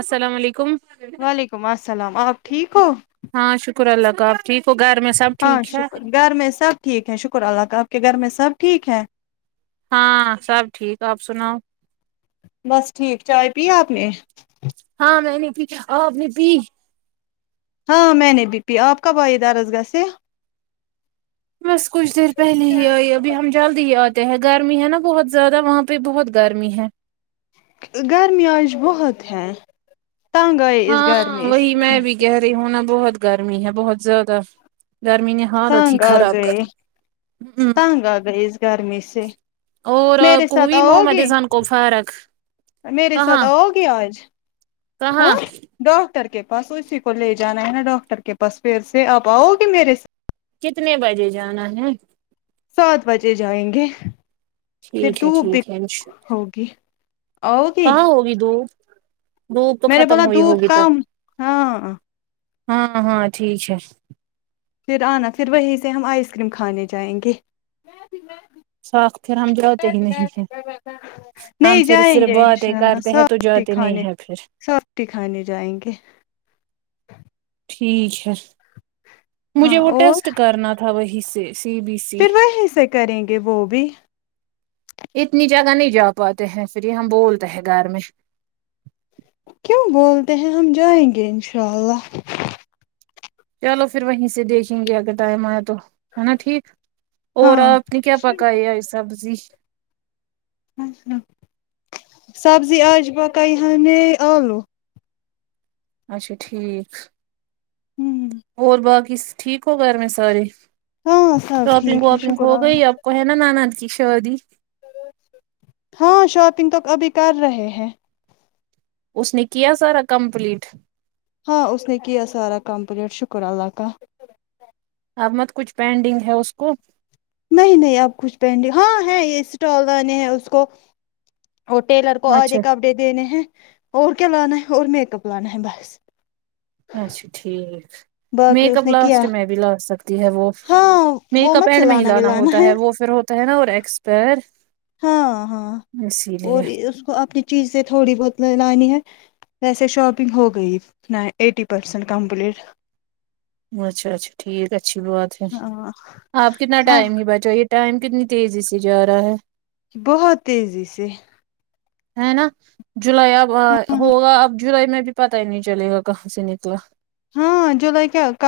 السلام علیکم وعلیکم السلام آپ ٹھیک ہو ہاں شکر اللہ کا ٹھیک کو گھر میں سب ہاں ٹھیک ہے شکر گھر میں سب ٹھیک ہے شکر اللہ کا آپ کے گھر میں سب ٹھیک ہے ہاں سب ٹھیک آپ سناؤ بس ٹھیک چائے پییا آپ نے ہاں میں نہیں تھی آ اپنی تی ہاں میں نے بی پی آپ کب آئی دراز گا سے بس کچھ دیر پہلے ہی آئی ابھی ہم جلد ہی آتے ہیں گرمی ہے نا بہت زیادہ وہاں پ بھی بہت گرمی ہے گرمی آج بہت ہے تنگ آئے اس ہاں گرمی وہی سے میں بھی کہہ رہی ہوں نا بہت گرمی ہے بہت زیادہ گرمی نے حالت ہی تنگ آ خراب گئے کر ہوں تنگ آ گئے اس گرمی سے اور میرے ساتھ کووی آؤ محمد گے سان کو فارک میرے ساتھ آؤ گے آج کہاں ہاں ڈاکٹر کے پاس اسی کو لے جانا ہے نا ڈاکٹر کے پاس پھر سے آپ آؤ گے میرے کتنے بجے جانا ہے سات بجے جائیں گے پھر ٹھیک ہے دوپ د ٹھیک ہے ہوگی آؤگی ہاں ہوگی دوپ دوپ تو میں نے ختم بولا ہوئی دھوپ ہوگی ت کم ہاں ہاں ہاں ٹھیک ہے پھر آنا پھر وہیں سے ہم آئس کریم کھانے جائیں گے ساتھ پھر ہم جاتے ہی نہیں ہیں ہم نہیں پھر جائیں صرف گے باتیں انشاء کرتے ہیں تو جتے نہیں ہے پھر تی کھانے جائیں گے ٹھیک ہے ہاں مجھے وہ اور ٹیسٹ کرنا تھا وہی سے سی بی سی پھر وہیں سے کریں گے وہ بھی اتنی جگہ نہیں جا پاتے ہیں پھر یہ ہم بولتے ہیں گھر میں کیوں بولتے ہیں ہم جائیں گے انشاء اللہ چلو پھر وہیں سے دیکھیں گے اگر ٹائم آیا تو ہ نا ٹھیک اور ہاں آپ نے کیا پکاائے آ سبزی سبزی آج بکائ ہم نے آلو اچھا ٹھیک ہمم اور باقی ٹھیک ہو گھر میں سارے ہاں سب شاپنگ ٹھیک ہے واپنگ شکر ہو اللہ گئی آپ کو ہے نا نند کی شادی ہاں شاپنگ تو ابھی کر رہے ہیں اس نے کیا سارا کمپلیٹ ہاں اس نے کیا سارا کمپلیٹ شکر اللہ کا اب مت کچھ پینڈنگ ہے اس کو نہیں نہیں اب کچھ پینڈ ہاں ہے یہ اسٹال آنے ہیں اس کو اور ٹیلر کو اچھا آدھے کپڈے دینے ہیں اور کیا لانا ہے اور میک اپ لانا ہے بس اچھا ٹھیک باقی میک اس اپ نے کیا لاسٹ میں بھی لا سکتی ہے وہ ہاں وہ میک اپ مت اینڈ میں ہی سلانا لانا ولانا ہوتا ہے وہ پھر ہوتا ہے نا اور ایکسپر ہاں ہاں اور اس کو اپنی چیز سے تھوڑی بہت لانی ہے ویسے شاپنگ ہو گئی ایٹی پرسینٹ کمپلیٹ اچھا اچھا ٹھیک اچھی بات ہے ہاں آپ کتنا ہاں ٹائم ہی بچا یہ ٹائم کتنی تیزی سے جا رہا ہے بہت تیزی سے ہے نا جولائی اب ہوگا اب جولائی میں بھی پتا ہی نہیں چلے گا کہاں سے نکلا ہاں جولائی کیا ک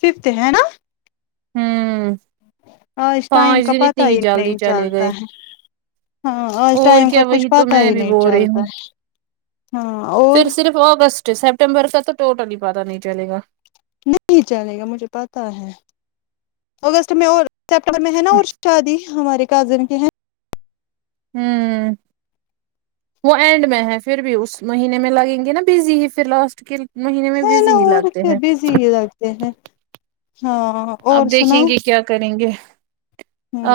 ففتھ ہے نا ہوں اج ٹائم پانچ کا دن اتنی پتا ہی جلدی نہیں چلے گئے چلتا ہے ہاں آج اور ٹائم کا کیا کچھ وہی تو پتا میں ہی بھی نہیں بول رہی چلتا ہوں ہے ہاں اور اگسٹ سیپٹمبر کا تو ٹوٹلی پتاہ نہیں چلے گا نہیں چلے گا مجھے پتا ہے اگست میں اور سپٹمبر میں ہے نا اور شادی ہمارے کازن کے ہیں ہوں وہ اینڈ میں ہے پھر بھی اس مہینے میں لگیں گے نا بزی ہی پھر لاسٹ کے مہینے میں بزی ہی لگتے ہیں جی لگتے ہیں ہاں آپ اور دیکھیں سناؤ گے کیا کریں گے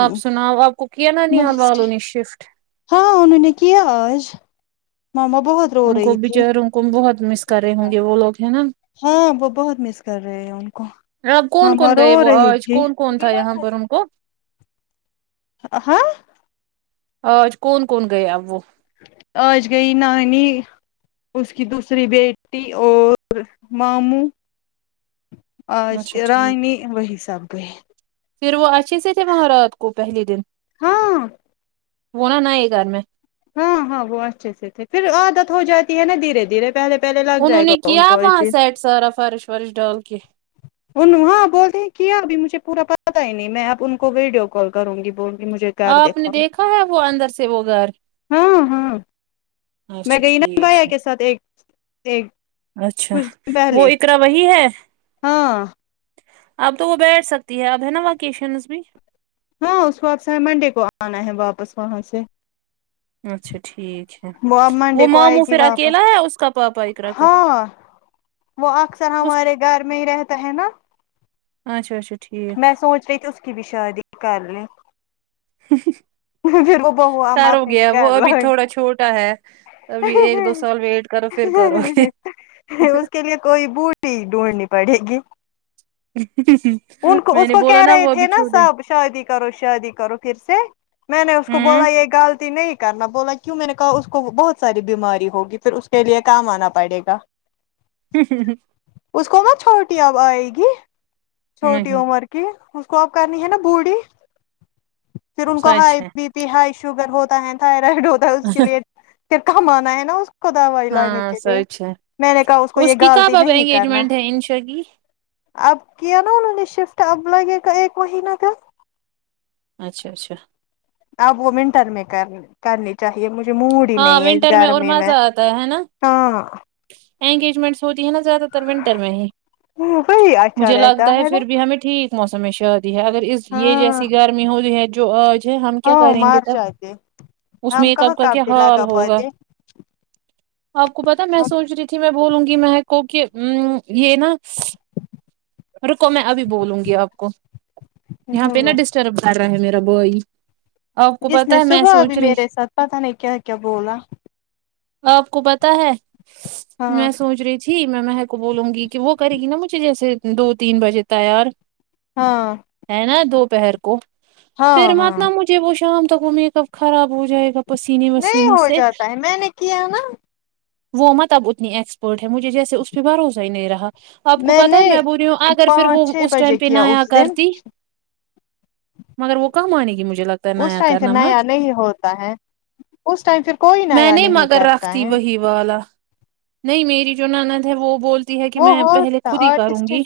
آپ سناؤ آپ کو کیا نانہال بس والوں نے شفٹ ہاں انہوں نے کیا آج ماما بہت رو ان کو رہی تھی بچاروں کو بہت مس کر رہے ہوں گے وہ لوگ ہیں نا ہاں وہ بہت مس کر رہے ہیں ان کو آپ کون ماما کون رو گئے وہ رہی آج تھی کون کون تھا یہاں پر ان کو ہاں آج کون کون گیا وہ اج گیی نانی اس کی دوسری بیٹی اور ماموں اج اچھا کی ٹھیک رانی وہی سب گیے پھر وہ اچھے سے تھے وہاں رات کو پہلے دن ہاں وہ نہ نیے گھر میں ہاں ہاں وہ اچھے سے تھے پھر عادت ہو جاتی ہے نا دھیرے دھیرے پہلے پہلے لگ انہوں جائے گا نے ان کیا کو یہ وہاں چیز۔ سیٹ سارا فرش ورش ڈال کے ان ہاں بولتے ہیں کیا اب مجھے پورا پتا ہی نہیں میں اب ان کو ویڈیو کال کروں گی بول گی مجھے گھر آپ نے دکھاؤ دیکھا ہے وہ اندر سے وہ گھر ہاں ہاں میں اچھا گئی نا بیا ٹھیک ہے کے ساتھ ایک ایک اچھا کچھ دن وہ پہلے اقرا وہی ہے ہاں اب تو وہ بیٹھ سکتی ہے اب ہے نا وکیشنز بھی ہاں اس کو آپ سے منڈے کو آنا ہے واپس وہاں سے اچھا ٹھیک ہے اب وہ منڈے کو آئے ماموں گی پھر اکیلا واپس ہے اس کا پاپا اقرأ کا ہاں وہ اکثر اس ہمارے گھر میں ہی رہتا ہے نا اچھا اچھا ٹھیک میں سوچ رہی تھی اس کی بھی شادی کر لیں ہ پھر وہ بہو ہم پر اپنے ھوگیا وہ گھر ابھی تھودہ چھوٹا ہے ابھی ایک دو لائیں سال ویٹ کرو فر کروگی اس لیے کوئی بوٹی ڈھونڈنی پڑے گی ہ ہ ان کو اس کو کہہ رہے تھے نا سب شادی کرو شادی کرو پھر سے میں نے اس کو ہوں بولا یہ غلطی نہیں کرنا بولا کیوں میں نے کہا اس کو بہت ساری بیماری ہوگی پھر کے لیے کام آنا پڑے گا ہ ہ ہ اس کو ن چھوٹی اب آئے گی چھوٹی نہیں عمر کی اس کو اب کرنی ہے نا بوڑھی پھر ان کو سچ ہے ہائی ہائی شوگر ہوتا ہے تھائرائڈ ہوتا ہے اس کے لیے پھر کم آنا ہے نا اس خودا ہوا ا ل نے ہاں کے لیے سچ ہے میں نے کہا اس کو یہ کی غالط کب اب نہیں کرنا انگیجمنٹ ہے انشا کی اب کیا نا انہوں نے شفٹ اب لگے گا ایک مہینہ کا اچھا اچھا اب وہ ونٹر میں کر کرنی چاہیے مجھے موڈ ہی ہاں نہیں ہے اس ونٹر اور گرمی میں مزہ آتا ہے نا ہاں انگیجمنٹس ہوتی ہے نا زیادہ تر ونٹر میں وہی اچھا مجھے رہتا لگتا ہے نا پھر بھی ہمیں ٹھیک موسم شادی ہے اگر اس یہ ہاں جیسی گرمی ہوی ہے جو آج ہے ہم کیا ہاں کریں گے مار تب جاتے اس میں ہم ایک اب کہاں کا کیا کابے حال لگا ہوگا پاتے آپ کو بتا میں سوچ رہی تھی میں بولوں گی مہک کو ام کی یہ نا رکو میں ابھی بولوں گی آپ کو یہاں پہ نہا ہم ڈسٹرب کر رہا ہے میرا بائی اس نے صبح بھی میرے ساتھ پتا نہیں کیا کیا بولا آپ کو پتا ہے ہاں میں سوچ رہی تھی جی میں مہک کو بولوگی کی وہ کریگی یہاسے دو تین بجے تیار ہاں ہے نا دوپہر کو پھر ہاں ہاں مت ن مجھے وہ شام تک وہ میکپ خراب ہوجاۓ گا پسینے نہیں وسینے ہو سے جاتا ہے میں نے کیا نا وہ مطلب اتنی ایکسپرٹ ہے مجھے جیسے اس پہ بھروسہ ہی نہیں رہا اپ کو میں پتا نے ہے بر رہی ہو اگر پانچ فرووو چھ اس ٹائم بجے پے کیا نا آیا اس دن کرتی مگر وہ کم آنے گی مجھے لگتا ہے اس نایا ٹائم کرار پھر نمت نیا نہیں ہوتا ہے اس ٹائم پھر کوئی میں نیا نے نہیں مگر رکھ کرتا دی ہے وہی والا نہیں میری جو نند ہے وہ بول تی ہے کہ وہ میں پہلے ہوتا خود ہی کروں آرٹسٹ گی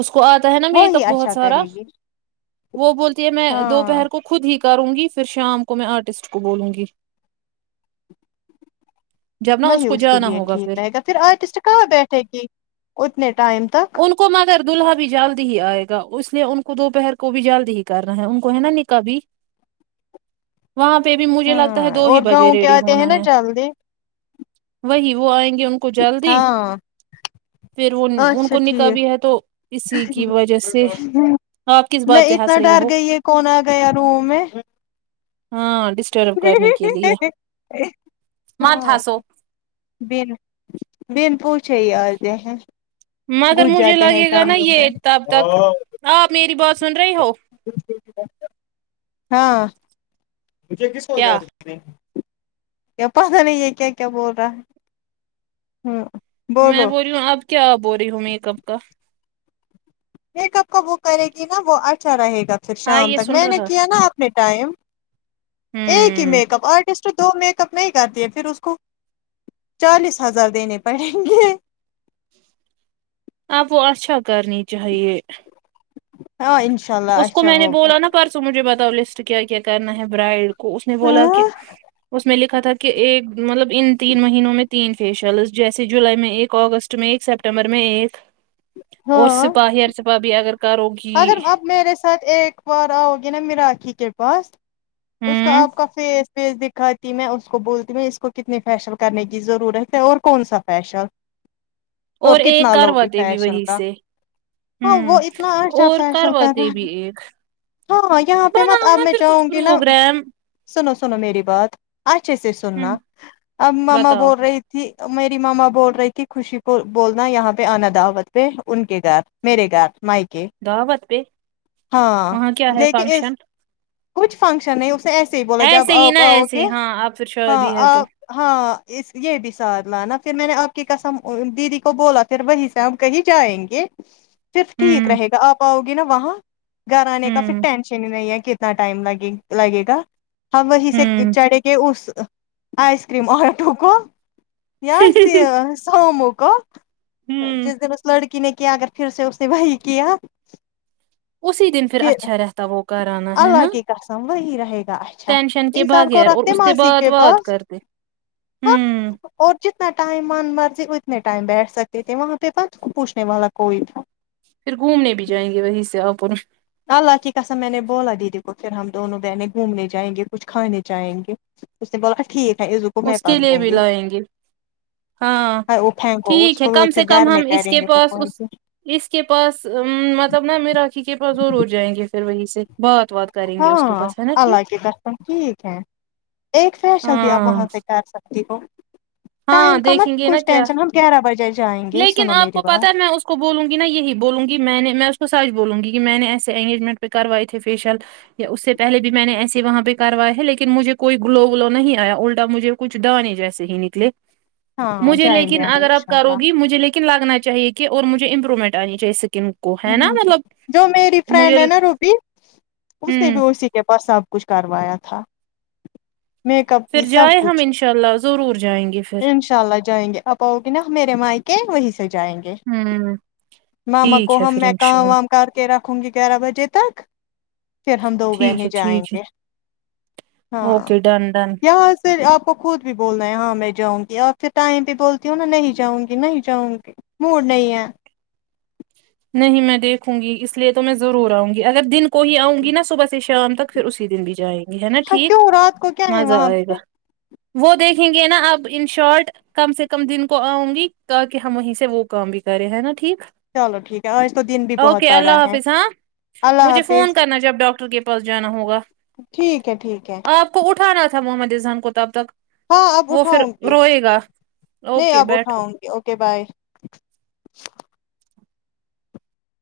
اس کو آتا ہے نا وہی میکپ بہت اچھا سارا کرے گی وہ بولتی ہے میں ہاں دوپہر کو خود ہی کروں گی پھر شام کو میں آرٹسٹ کو بولوں گی جب نا وہی کو اس کے جانا لیے ہوگا ٹھیک رہے گا پھر آرٹسٹ کہاں بیٹھے گی اتنے ٹائم تک ان کو مگر دلہا بھی جلدی ہی آئے گا اس لیے ان کو دوپہر کو بھی جلدی ہی کرنا ہے ان کو ہے نا نکاح بھی وہاں پہ بھی مجھے لگتا ہے دو ہی بجے ریڈی ہونا ہے ہلدی وہی وہ آئیں گے ان کو جلدی ہاں پھر وہ ان اچھا کو نکاح بھی ٹھیک ہے تو اسی کی وجہ سے آپ کس میں بات پہ ہنس اتنا رہی ڈر ہو گئی ہے کون آ گیا روم میں ہاں ڈسٹرب کرنے کے لیے ما تھا ہاں سو بن بن پوچھے ہی آتے ہیں مگر گھس مجھے جاتے ہیں لگے گا نا کمروں یہ میں تب تک آپ میری بات سن رہی ہو ہاں مجھے کس کو کیا یاد کیا پتا نہیں یہ کیا کیا بول رہا ہمم میں بول رہی ہوں اب کیا بول رہی ہوں میکپ کا میکپ کا وہ کرے گی نا وہ اچھا رہے گا پھر ہاں شام یہ تک سن میں نے رہا کیا نا اپنے ٹائم ایک ہی ہوں میکپ آرٹسٹ دو میک کپ نہیں کرتی ہے پھر اس کو چالیس ہزار دینے پڑیں گے اب وہ اچھا کرنی چاہیے ہاں انش اس کو میں نے بولا نا پرسوں مجھے بتاؤ لسٹ کیا کیا کرنا ہے برائڈ کو اس نے بولا کہ ہاں اس میں لکھا تھا کہ ایک مطلب ان تین مہینوں میں تین فیشلس جیسے جولائی میں ایک آگسٹ میں ایک سپتمبر میں ایک اور ہاں سپاہی اور سپاہی اگر کرو اگر گی آپ میرے ساتھ ایک بار آؤ گی نا میرا کھی کے پاس اس کا ہوں آپ کا فیس فیس دکھاتی میں اس کو بولتی ہوں اس کو کتنے فیشل کرنے کی ضرورت ہے اور کون سا فیشل اور ایک کتنا لوگی کرواتے بھی فیشن وہی کا سے ہاں ہوں وہ اتنا اچھا اور فیشل کرواتے کرا بھی ایک ہاں یہاں پہ مت بناؤ اب نا میں پھر کچھ جاؤں گی نا پروگرام سنو سنو میری بات اچھے سے ہوں سننا اب مما بتاؤ بول رہی تھی میری مما بول رہی تھی خوشی کو بولنا یہاں پہ آنا دعوت پہ ان کے گھر میرے گھر مائکے دعوت پہ ہاں وہاں کیا ہے لیکن اس فنکشن کچھ فنشن ہے ایسے ہی بولا جب ایسے ہی نا آپ آؤ ایسے گے ہی، ہاں آپ پھر ہاں شادی ہے تو آپ ہاں اس یہ بھی ساتھ لانا پھر میں نے آپ کی قسم دیدی کو بولا پھر وہی سے ہم کہیں جائیں گے [inaudible] صرف ٹھیک ہوں رہے گا آپ آؤ گی نا وہاں گھر آنے کا پھر ہوں ٹینشن ہی نہیں ہے کہ تنا ٹائم لگے لگے گا ہم وہیں سے ہوں چڑھے کے اس آئس کریم آٹو کو یا سامو کا ہوں جس دن اس لڑکی نے کیا اگر پھر سے اس نے وہی کیا اسی دن پھر اچھا رہتا وہ کرانا ہے اللہ نا [unintelligible] اچھا ٹینشن کے انسان کو بغیر اور رکھتے اس سے ماسی بات کے وات پاس کرتے ہاں ہوں اور جتنا ٹائم من مرضی اتنے ٹائم بیٹھ سکتی تھے وہاں پہ بس پوچھنے والا کوئی تھا پھر گھومنے بھی جائیں گے وہیں سے آپ اللہ کی قسم میں نے بولا دیدی کو پھر ہم دونوں بہنے گھومنے جائیں گے کچھ کھانے جائیں گے اس نے بولاا ٹھیک ہے یہ جو اس کے لیے بھی لائیں گے ہاں وہ پھینکو اس ٹھیک ہے کو کم سے پھر کم گھر میں ہم اس کریں کے گے وہ پاس اس اس کے پاس مطلب نا میرااکھی کے پاس ضرور جائیں گے پھر وہی سے بات وات کریں گے اس کے ہاں پاس ہے نا ٹھیک اللہ کے قسم ٹھیک ہے ایک فیشل دی آپ ہاں وہاں سے جار سکتی ہو ہاں ٹائم کا مت دیکھیں گے نا کچھ کیا ٹینشن ہم گیارہ بجے جائیں گے لیکن سنو آپ میری کو بات پتہ ہے میں اس کو بولوں گی نا یہی بولوںی میں نے میں اس کو سچ بولوں گ کہ میں نے ایسے انگیجمنٹ پہ کروائے تھے فیشیل یا اس سے پہلے بھی میں نے ایسے وہاں پہ کروائے ہے لیکن مجھے کوئی گلو ولو نہیں آیا اٹا مجھے کچھ دانے جیسے ہی نکلے ہاں مجھے جائیں گے لیکن ہم اگر آپ انشاء کرو گی مجھے لیکن لگنا چاہیے کہ اور مجھے امپرومنٹ آنی چاہیے سکن ہ جو میری فرینڈ ہے نا روبی اس نے بھی ہوں اسی کے پاس آپ کچھ کروایا تھا میک اپ بھی پھر سب جائیں ہم کچھ انشاء اللہ ضرور جائیں گے پھر ان شاء اللہ جائیں گے اب پؤ گی نا میرے مائکے وہیں سے جائیں گے ہم ماما ٹھیک کو ہے ہم پھر میں انشاء کام اللہ وام کر کے رکھوں گی گیارہ بجے تک پھر ہم دو ٹھیک بہنے ہے جائیں ٹھیک ہے گے ہاں اوکے ڈن ڈن یا آ پھر آپ کو خود بھی بولنا ہے ہاں میں جاؤں گی آپ سےھر ٹائم بھیہ بولتی ہوں نا نہیں جاؤں گی نہیں جاؤں گی موڑ نہیں ہے نہیں میں دیکھوں گی اس لیے تو میں ضرور آؤں گی اگر دن کو ہی آؤں گی نا صبح سے شام تک پھر اسی دن بھی جائیں گے ہے نا ہاں ٹھیک کیوں رات کو کیا ہے مزہ وہاں آئے گا پہ وہ دیکھیں گے نا اب ان شارٹ کم سے کم دن کو آؤں گی تاکہ ہم وہیں سے وہ کام بھی کریں ہے نا ٹھیک چلو ٹھیک ہے اج تو دن بھی بہت اوکے بڑا اللہ ہے حافظ ہاں اللہ مجھے فون حافظ کرنا جب ڈاکٹر کے پاس جانا ہوگا ٹھیک ہے ٹھیک ہے آپ کو اٹھانا تھا محمد اذہان کو تب تک ہاں آب وہ پھر اٹھاؤں گی روئے گا نہیں اوکے آب بیٹھو اٹھاؤں گی اوکے بائے